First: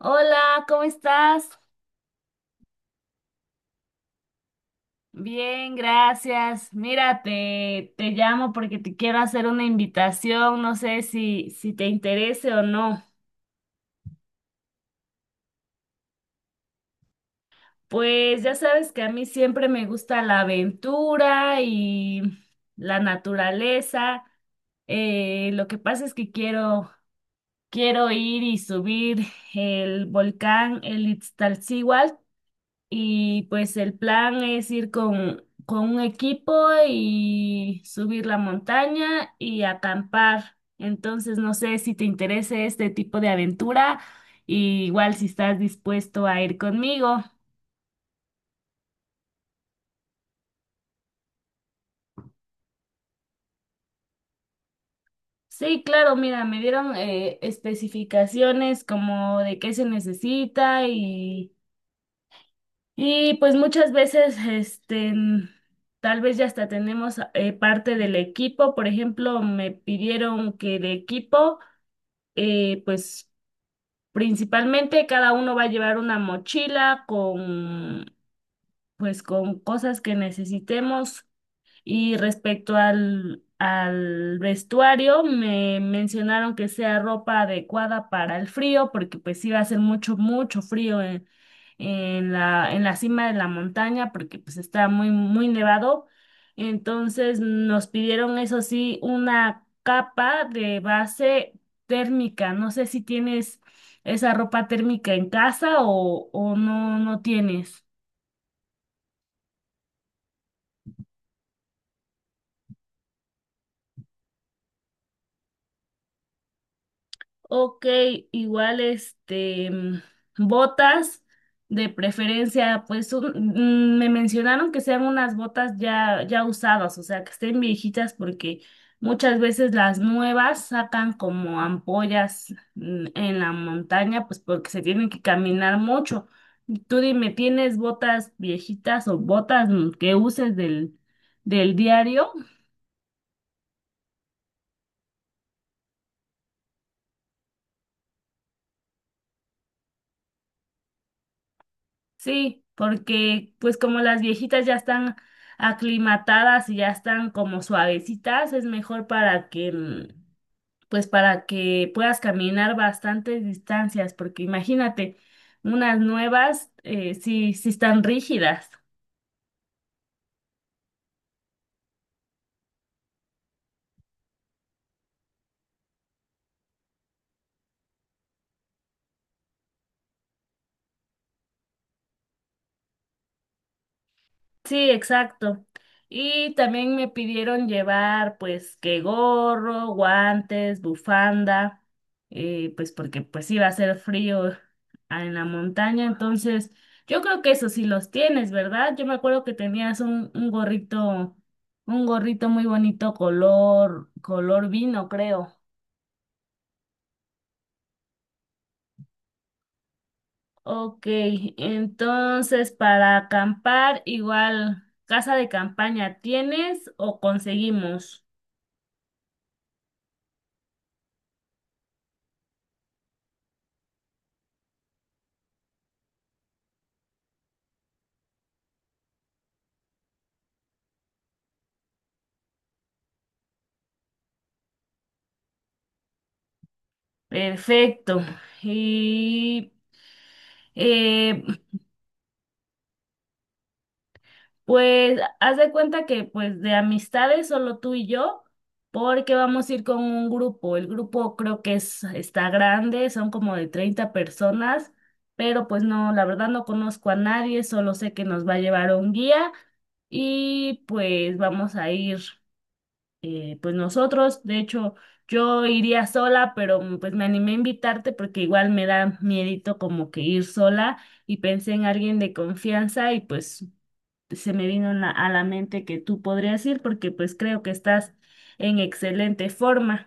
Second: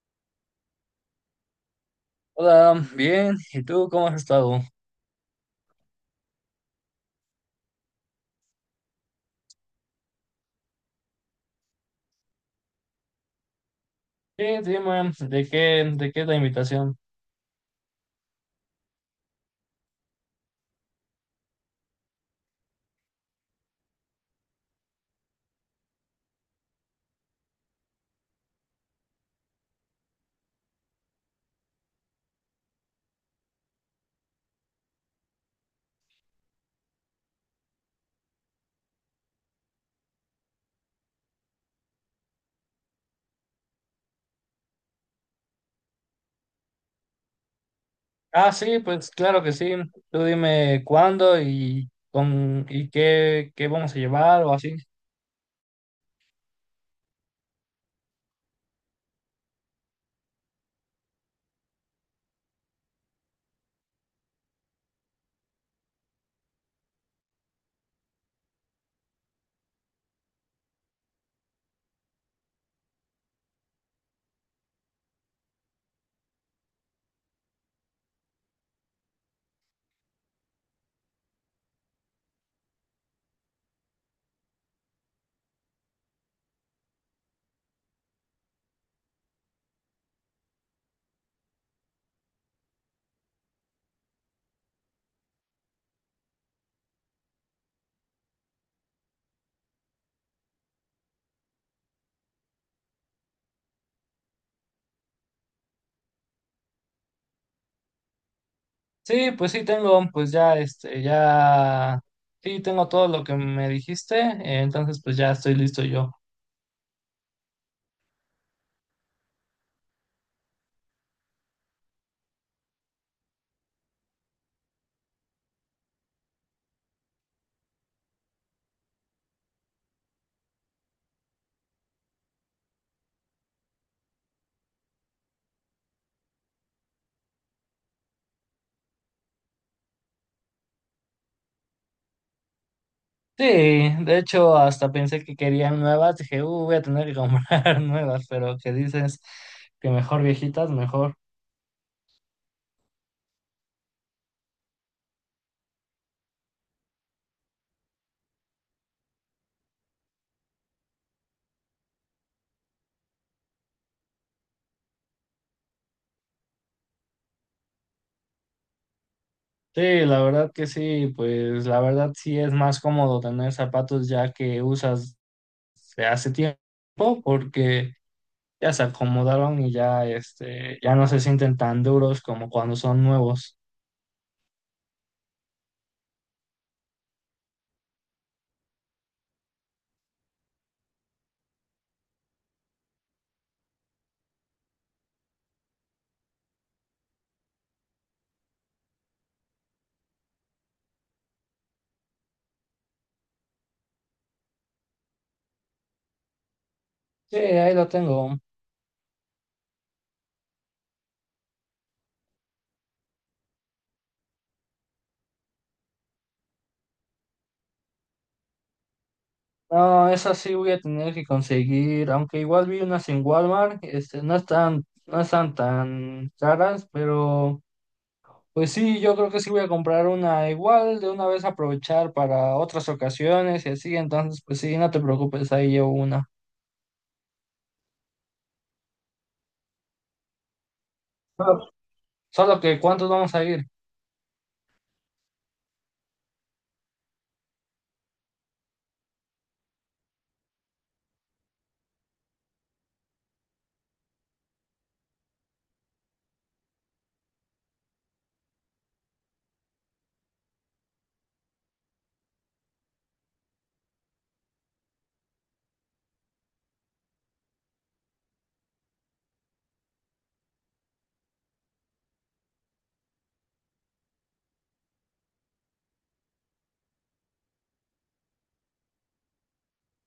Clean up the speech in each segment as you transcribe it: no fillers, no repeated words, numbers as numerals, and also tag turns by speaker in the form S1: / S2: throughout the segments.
S1: Hola, ¿cómo estás?
S2: Hola, bien. ¿Y tú cómo has estado?
S1: Bien, gracias. Mira, te llamo porque te quiero hacer una invitación, no sé si te interese o no.
S2: Sí, dime, ¿de qué la invitación.
S1: Pues ya sabes que a mí siempre me gusta la aventura y la naturaleza. Lo que pasa es que quiero ir y subir el volcán, el Iztaccíhuatl. Y pues el plan es ir con un equipo y subir la montaña y acampar. Entonces, no sé si te interesa este tipo de aventura, y igual si estás dispuesto a ir conmigo.
S2: Ah, sí, pues claro que sí. Tú dime cuándo y con y qué vamos a llevar o así.
S1: Sí, claro, mira, me dieron especificaciones como de qué se necesita y pues muchas veces, este, tal vez ya hasta tenemos parte del equipo. Por ejemplo, me pidieron que el equipo eh, pues principalmente cada uno va a llevar una mochila con, pues, con cosas que necesitemos y respecto al vestuario, me mencionaron que sea ropa adecuada para el frío, porque pues sí va a hacer mucho, mucho frío en la cima de la montaña, porque pues está muy, muy nevado. Entonces nos pidieron, eso sí, una capa de base térmica. No sé si tienes esa ropa térmica en casa o no tienes.
S2: Sí, pues sí tengo, pues ya este, ya sí tengo todo lo que me dijiste, entonces pues ya estoy listo yo.
S1: Ok, igual este botas de preferencia, me mencionaron que sean unas botas ya usadas, o sea, que estén viejitas porque muchas veces las nuevas sacan como ampollas en la montaña, pues porque se tienen que caminar mucho. Tú dime, ¿tienes botas viejitas o botas que uses del diario?
S2: Sí, de hecho hasta pensé que querían nuevas, dije, voy a tener que comprar nuevas, pero que dices que mejor viejitas, mejor.
S1: Sí, porque pues como las viejitas ya están aclimatadas y ya están como suavecitas, es mejor para que pues para que puedas caminar bastantes distancias, porque imagínate, unas nuevas sí están rígidas.
S2: Sí, la verdad que sí, pues la verdad sí es más cómodo tener zapatos ya que usas de hace tiempo porque ya se acomodaron y ya este ya no se sienten tan duros como cuando son nuevos.
S1: Sí, exacto. Y también me pidieron llevar pues que gorro, guantes, bufanda, pues porque pues iba a ser frío en la montaña. Entonces, yo creo que eso sí los tienes, ¿verdad? Yo me acuerdo que tenías un gorrito, un gorrito muy bonito color, color vino, creo.
S2: Sí, ahí lo tengo.
S1: Ok, entonces para acampar, igual, casa de campaña, ¿tienes o conseguimos?
S2: No, esas sí voy a tener que conseguir, aunque igual vi unas en Walmart, este no están tan caras. Pero pues sí, yo creo que sí voy a comprar una igual, de una vez aprovechar para otras ocasiones y así, entonces pues sí, no te preocupes, ahí llevo una.
S1: Perfecto. Y eh,
S2: Solo solo que ¿cuántos vamos a ir?
S1: pues haz de cuenta que pues de amistades solo tú y yo, porque vamos a ir con un grupo. El grupo creo está grande, son como de 30 personas, pero pues no, la verdad no conozco a nadie, solo sé que nos va a llevar un guía y pues vamos a ir. Pues nosotros. De hecho, yo iría sola, pero pues me animé a invitarte porque igual me da miedito como que ir sola y pensé en alguien de confianza y pues se me vino a la mente que tú podrías ir porque pues creo que estás en excelente forma.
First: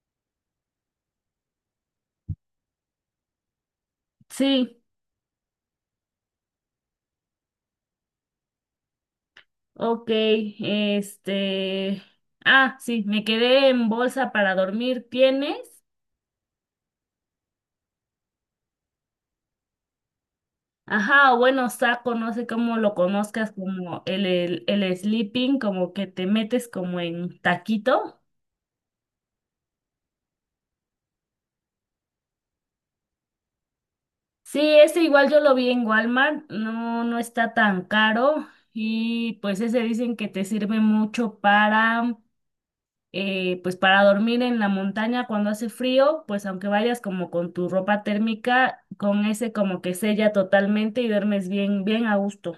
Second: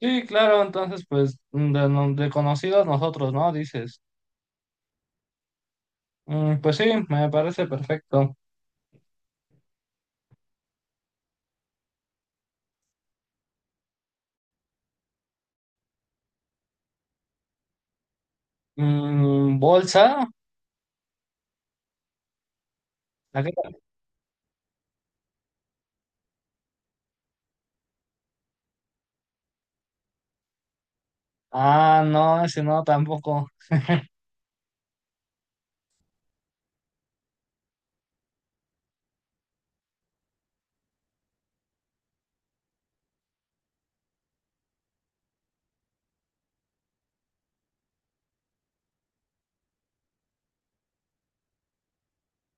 S2: Sí, claro, entonces pues mm, de conocidos nosotros, ¿no? Dices.
S1: Sí,
S2: Mm, pues sí, me parece perfecto.
S1: ok, este... Ah, sí, me quedé en bolsa para dormir. ¿Tienes?
S2: Mm, ¿bolsa?
S1: Ajá, o bueno, saco, no sé cómo lo
S2: ¿La
S1: conozcas,
S2: qué?
S1: como el sleeping, como que te metes como en taquito.
S2: Ah, no, ese no, tampoco.
S1: Sí, ese igual yo lo vi en Walmart, no está tan caro y pues ese dicen que te sirve mucho para, pues para dormir en la montaña cuando hace frío, pues aunque vayas como con tu ropa térmica, con ese como que sella totalmente y duermes bien, bien a gusto.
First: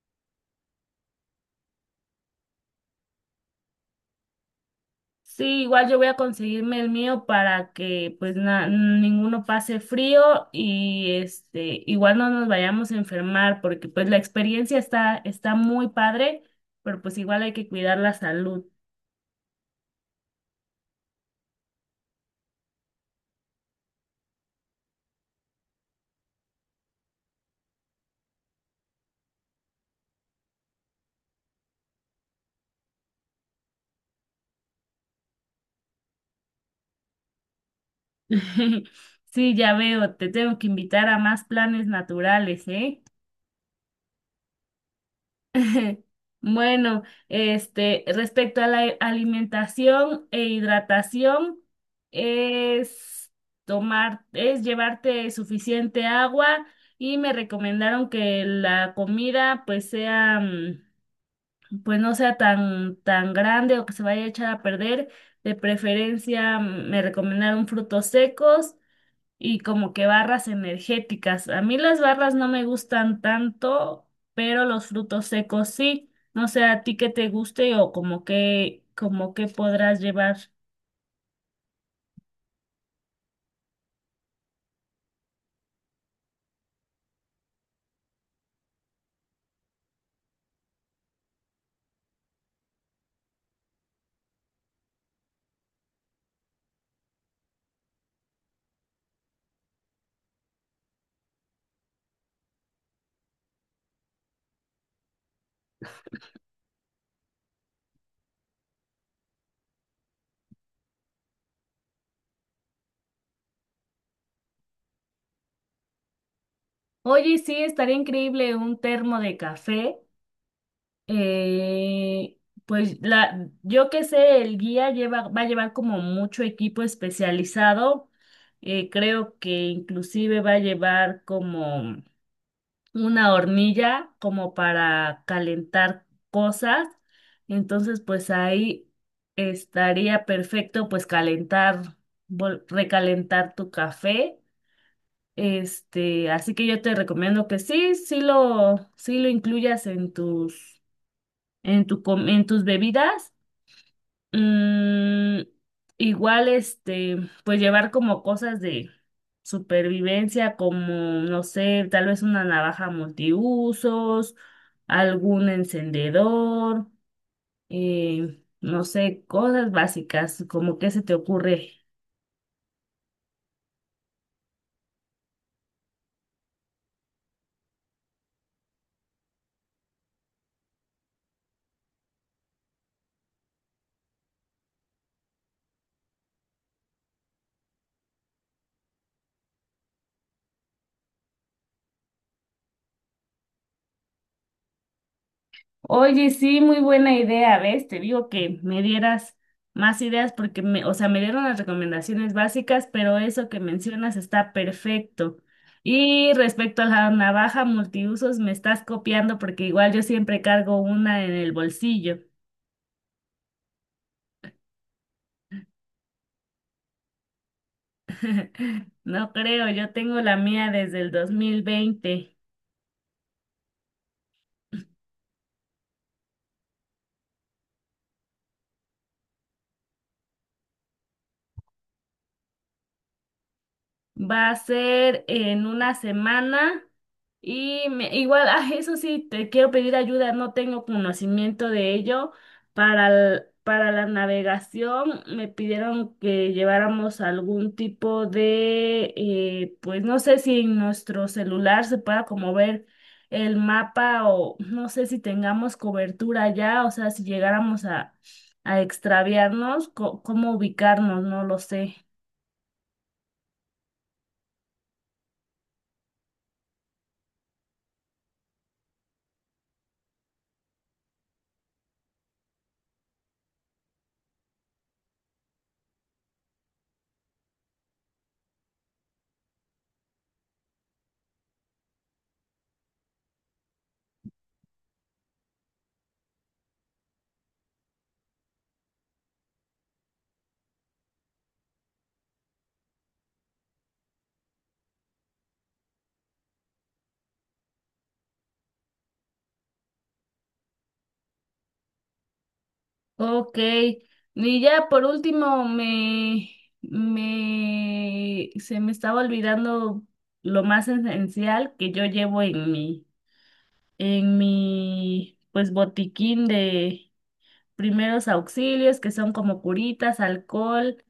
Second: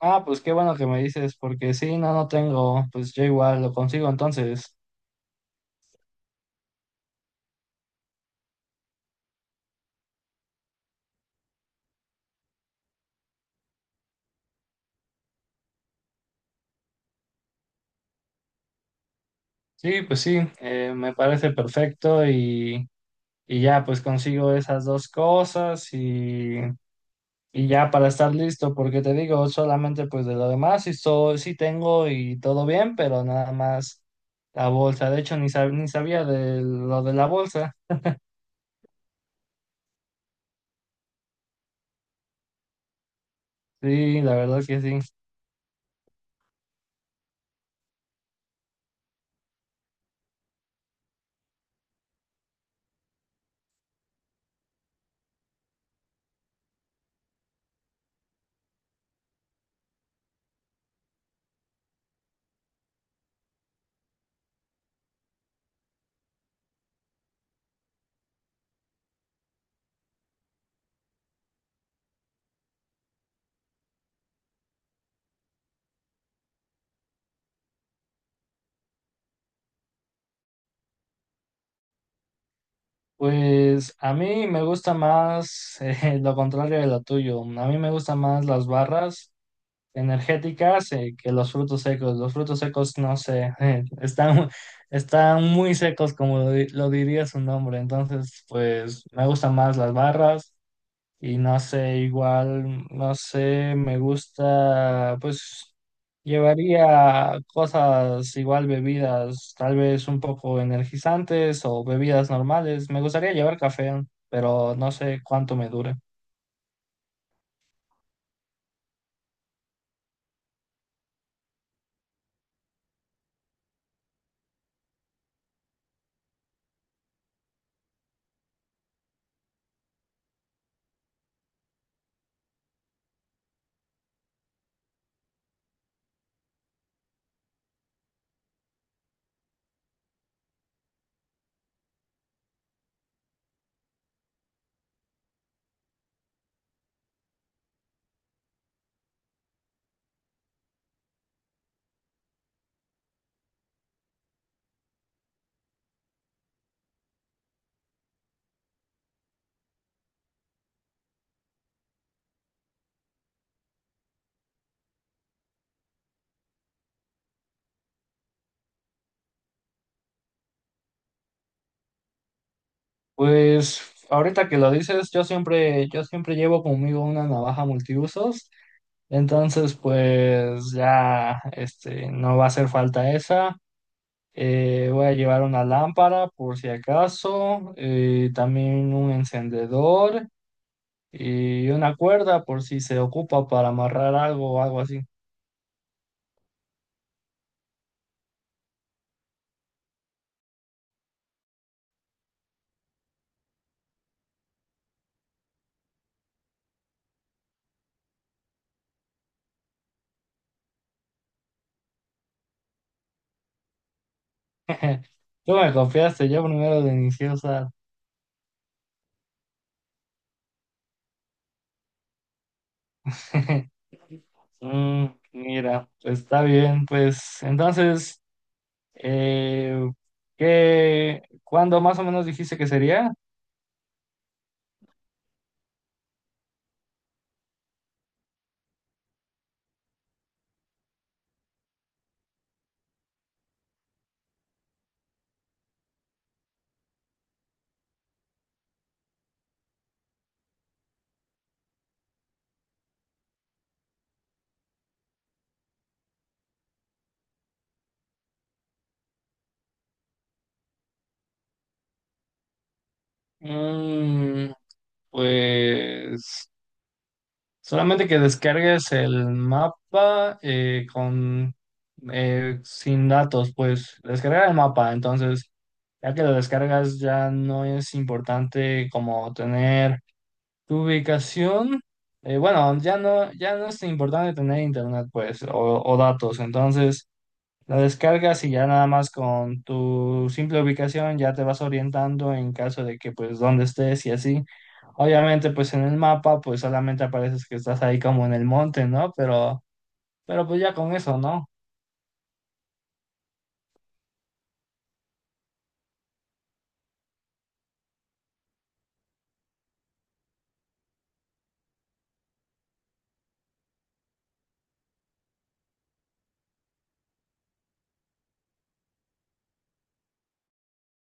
S2: Ah, pues qué bueno que me dices, porque sí, no, no tengo, pues yo igual lo consigo entonces.
S1: Sí, igual yo voy a conseguirme el mío para que pues ninguno pase frío y este igual no nos vayamos a enfermar porque pues la experiencia está muy padre, pero pues igual hay que cuidar la salud.
S2: Sí, pues sí, me parece perfecto. Y y ya pues consigo esas dos cosas y ya para estar listo, porque te digo, solamente pues de lo demás sí, sí tengo y todo bien, pero nada más la bolsa. De hecho ni sabía de lo de la bolsa,
S1: Sí, ya veo, te tengo que invitar a más planes naturales, ¿eh?
S2: sí, la verdad que sí.
S1: Bueno, este, respecto a la alimentación e hidratación, es tomar, es llevarte suficiente agua y me recomendaron que la comida pues sea, pues no sea tan, tan grande o que se vaya a echar a perder. De preferencia, me recomendaron frutos secos y como que barras energéticas. A mí las barras no me gustan tanto, pero los frutos secos sí. No sé a ti qué te guste o como que podrás llevar.
S2: Pues a mí me gusta más lo contrario de lo tuyo, a mí me gustan más las barras energéticas que los frutos secos. Los frutos secos, no sé, están, están muy secos, como lo diría su nombre. Entonces, pues me gustan más las barras y no sé, igual, no sé, me gusta, pues llevaría cosas igual, bebidas, tal vez un poco energizantes o bebidas normales. Me gustaría llevar café, pero no sé cuánto me dure.
S1: Oye, sí, estaría increíble un termo de café. Eh, pues la, yo que sé, va a llevar como mucho equipo especializado. Creo que inclusive va a llevar como una hornilla como para calentar cosas. Entonces, pues ahí estaría perfecto pues recalentar tu café. Este, así que yo te recomiendo sí lo incluyas en tus, en tus bebidas. Mm, Igual, este, pues llevar como cosas de supervivencia, como, no sé, tal vez una navaja multiusos, algún encendedor, no sé, cosas básicas, como qué se te ocurre.
S2: Pues ahorita que lo dices, yo siempre llevo conmigo una navaja multiusos, entonces pues ya este, no va a hacer falta esa. Voy a llevar una lámpara por si acaso, también un encendedor y una cuerda por si se ocupa para amarrar algo o algo así.
S1: Oye, sí, muy buena idea, ¿ves? Te digo que me dieras más ideas porque o sea, me dieron las recomendaciones básicas, pero eso que mencionas está perfecto. Y respecto a la navaja multiusos, me estás copiando porque igual yo siempre cargo una en el bolsillo.
S2: Tú me confiaste, yo primero de iniciosa.
S1: No creo, yo tengo la mía desde el 2020.
S2: Mm, mira, pues está bien, pues entonces... Eh, ¿qué- cuándo más o menos dijiste que sería?
S1: Va a ser en una semana y eso sí, te quiero pedir ayuda, no tengo conocimiento de ello. Para, para la navegación me pidieron que lleváramos algún tipo de, pues no sé si en nuestro celular se pueda como ver el mapa o no sé si tengamos cobertura ya, o sea, si llegáramos a extraviarnos, cómo ubicarnos, no lo sé.
S2: Mm, pues solamente que descargues el mapa con sin datos, pues descargar el mapa. Entonces, ya que lo descargas, ya no es importante como tener tu ubicación. Bueno, ya no es importante tener internet, pues, o datos. Entonces la descargas y ya nada más con tu simple ubicación ya te vas orientando en caso de que pues dónde estés y así. Obviamente pues en el mapa pues solamente apareces que estás ahí como en el monte, ¿no? Pero pues ya con eso, ¿no?
S1: Ok, y ya por último me se me estaba olvidando lo más esencial que yo llevo en en mi pues botiquín de primeros auxilios, que son como curitas, alcohol,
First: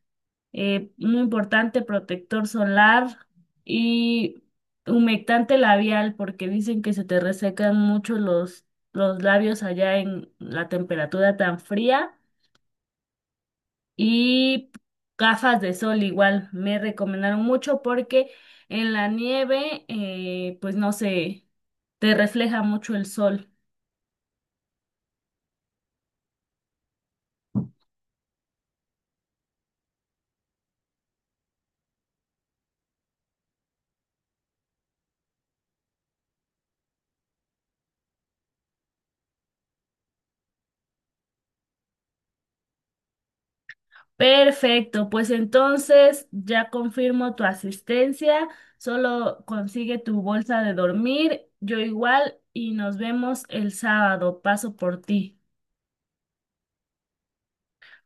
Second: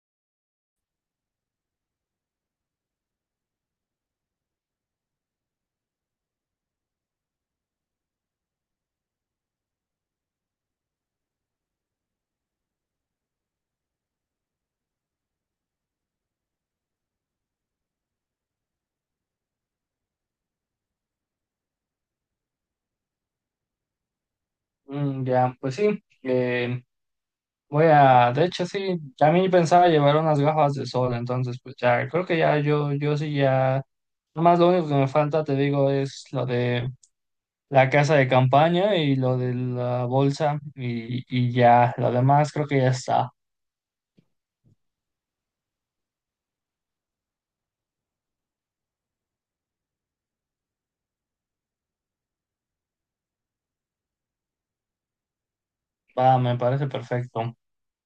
S1: muy importante protector solar y humectante labial, porque dicen que se te resecan mucho los labios allá en la temperatura tan fría. Y gafas de sol igual me recomendaron mucho porque en la nieve, pues no sé, te refleja mucho el sol.
S2: Mm, ya, pues sí. Voy a, de hecho sí, también pensaba llevar unas gafas de sol, entonces pues ya, creo que ya yo sí ya, nomás lo único que me falta, te digo, es lo de la casa de campaña y lo de la bolsa, y ya, lo demás creo que ya está.
S1: Perfecto, pues entonces ya confirmo tu asistencia, solo consigue tu bolsa de dormir, yo igual y nos vemos el sábado, paso por ti.
S2: Va, me parece perfecto.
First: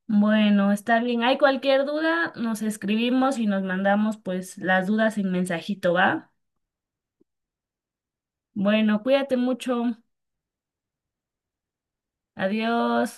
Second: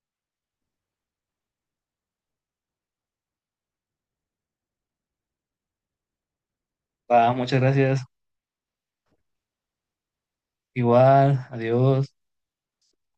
S1: Bueno, está bien, hay cualquier duda, nos escribimos y nos mandamos pues las dudas en mensajito, ¿va?
S2: Va, muchas gracias.
S1: Bueno, cuídate mucho.
S2: Igual, adiós.
S1: Adiós.